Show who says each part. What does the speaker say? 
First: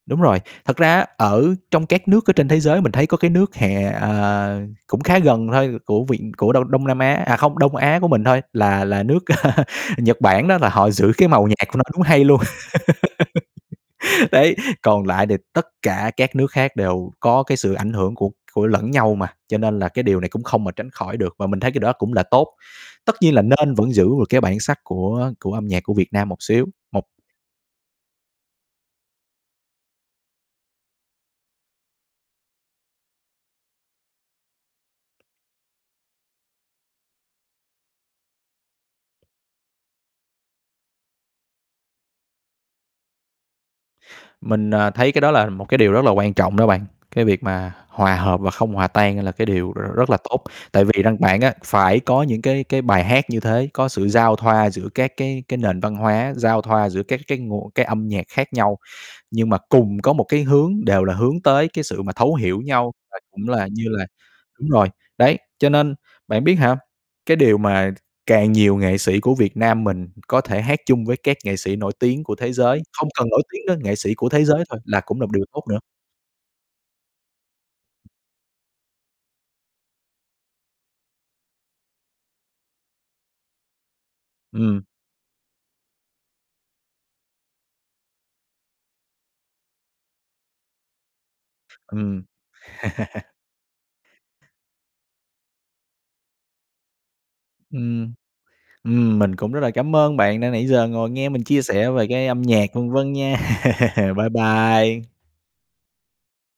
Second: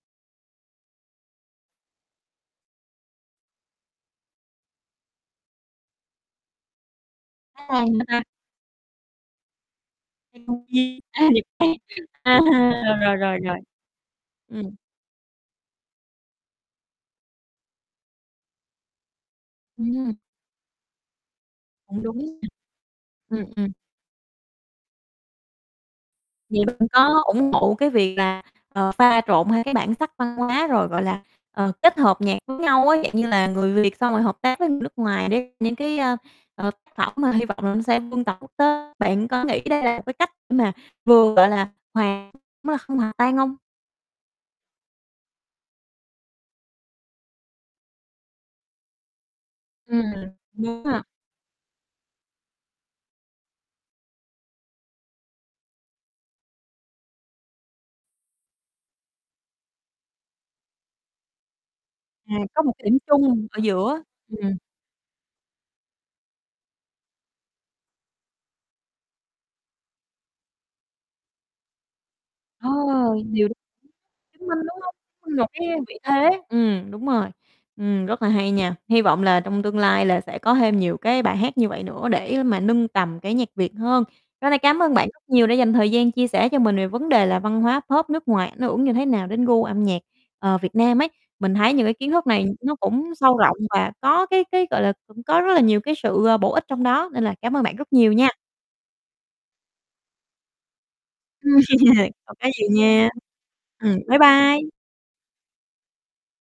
Speaker 1: Đúng rồi, thật ra á, ở trong các nước ở trên thế giới mình thấy có cái nước hè à, cũng khá gần thôi của viện của Đông Đông Nam Á à không, Đông Á của mình
Speaker 2: [unintelligible]
Speaker 1: thôi, là là nước Nhật Bản đó, là họ
Speaker 2: [unintelligible]
Speaker 1: giữ cái
Speaker 2: A, Nhật
Speaker 1: màu nhạc
Speaker 2: Bản
Speaker 1: của nó đúng hay luôn.
Speaker 2: hả? À, rồi, rồi, rồi, rồi.
Speaker 1: Đấy,
Speaker 2: Ừm.
Speaker 1: còn lại thì tất cả các nước khác đều có cái sự ảnh hưởng của của lẫn nhau mà, cho nên là cái
Speaker 2: Ừm.
Speaker 1: điều này cũng không, ờ, tránh khỏi được, và mình thấy cái đó
Speaker 2: Cũng
Speaker 1: cũng là
Speaker 2: đúng,
Speaker 1: tốt. Tất nhiên
Speaker 2: ơ.
Speaker 1: là
Speaker 2: Ừm, ừm.
Speaker 1: nên vẫn giữ được cái bản sắc của của âm nhạc của Việt Nam một
Speaker 2: Vậy
Speaker 1: xíu,
Speaker 2: bạn
Speaker 1: một
Speaker 2: có ủng hộ cái việc là, ờ, pha trộn hai cái bản sắc văn hóa rồi, gọi là, ờ, kết hợp nhạc với nhau á, dạng như là người Việt xong rồi hợp tác với người nước ngoài để những cái, a, ờ, tác phẩm mà hy vọng mà nó sẽ vươn tầm quốc tế. Bạn có nghĩ đây là một cái cách để mà vừa, gọi là, hòa không hòa tan hông?
Speaker 1: Mình, ờ, thấy cái đó là một cái điều rất là quan trọng đó bạn. Cái việc mà hòa hợp và không hòa tan đây là cái điều r rất
Speaker 2: Ừm,
Speaker 1: là tốt,
Speaker 2: đúng
Speaker 1: tại
Speaker 2: ha.
Speaker 1: vì rằng bạn á, phải có những cái cái bài hát như thế, có sự giao thoa giữa các cái cái nền văn hóa, giao thoa giữa các cái nguồn cái âm nhạc khác nhau nhưng mà cùng có một cái hướng đều là hướng tới cái sự mà
Speaker 2: À,
Speaker 1: thấu
Speaker 2: có
Speaker 1: hiểu
Speaker 2: một cái
Speaker 1: nhau
Speaker 2: điểm
Speaker 1: và
Speaker 2: chung
Speaker 1: cũng
Speaker 2: ở
Speaker 1: là như
Speaker 2: giữa,
Speaker 1: là
Speaker 2: ừm.
Speaker 1: đúng rồi, đấy, cho nên bạn biết hả, cái điều mà càng nhiều nghệ sĩ của Việt Nam mình có thể hát chung với các nghệ sĩ nổi tiếng của thế
Speaker 2: Ờ,
Speaker 1: giới không cần nổi
Speaker 2: điều đ
Speaker 1: tiếng nữa, nghệ sĩ của thế
Speaker 2: chứng minh,
Speaker 1: giới thôi
Speaker 2: đúng hông?
Speaker 1: là cũng là một
Speaker 2: Ưm,
Speaker 1: điều
Speaker 2: một
Speaker 1: tốt
Speaker 2: cái
Speaker 1: nữa.
Speaker 2: vị thế. Ừm, đúng rồi, ừm, rất là hay nha. Hy vọng là trong tương lai là sẽ có thêm nhiều cái bài hát như vậy nữa để mà nâng tầm cái nhạc Việt hơn. Tối nay cám
Speaker 1: Ừm.
Speaker 2: ơn bạn rất nhiều đã dành thời gian chia sẻ cho mình về vấn đề là văn hóa Pop nước ngoài ảnh hưởng như thế nào đến gu âm nhạc, ờ, Việt Nam ấy. Mình thấy những cái kiến
Speaker 1: Ừm.
Speaker 2: thức này nó cũng sâu rộng và có cái cái, gọi là, cũng có rất là nhiều cái sự, ờ, bổ ích trong đó nên là cảm ơn bạn rất nhiều
Speaker 1: Ừm,
Speaker 2: nha.
Speaker 1: ừm, mình cũng rất là cảm ơn bạn đã nãy giờ ngồi nghe mình chia sẻ về cái
Speaker 2: Hông
Speaker 1: âm
Speaker 2: có
Speaker 1: nhạc
Speaker 2: gì
Speaker 1: vân
Speaker 2: nha.
Speaker 1: vân nha.
Speaker 2: Ừm, bye
Speaker 1: Bye
Speaker 2: bye!
Speaker 1: bye.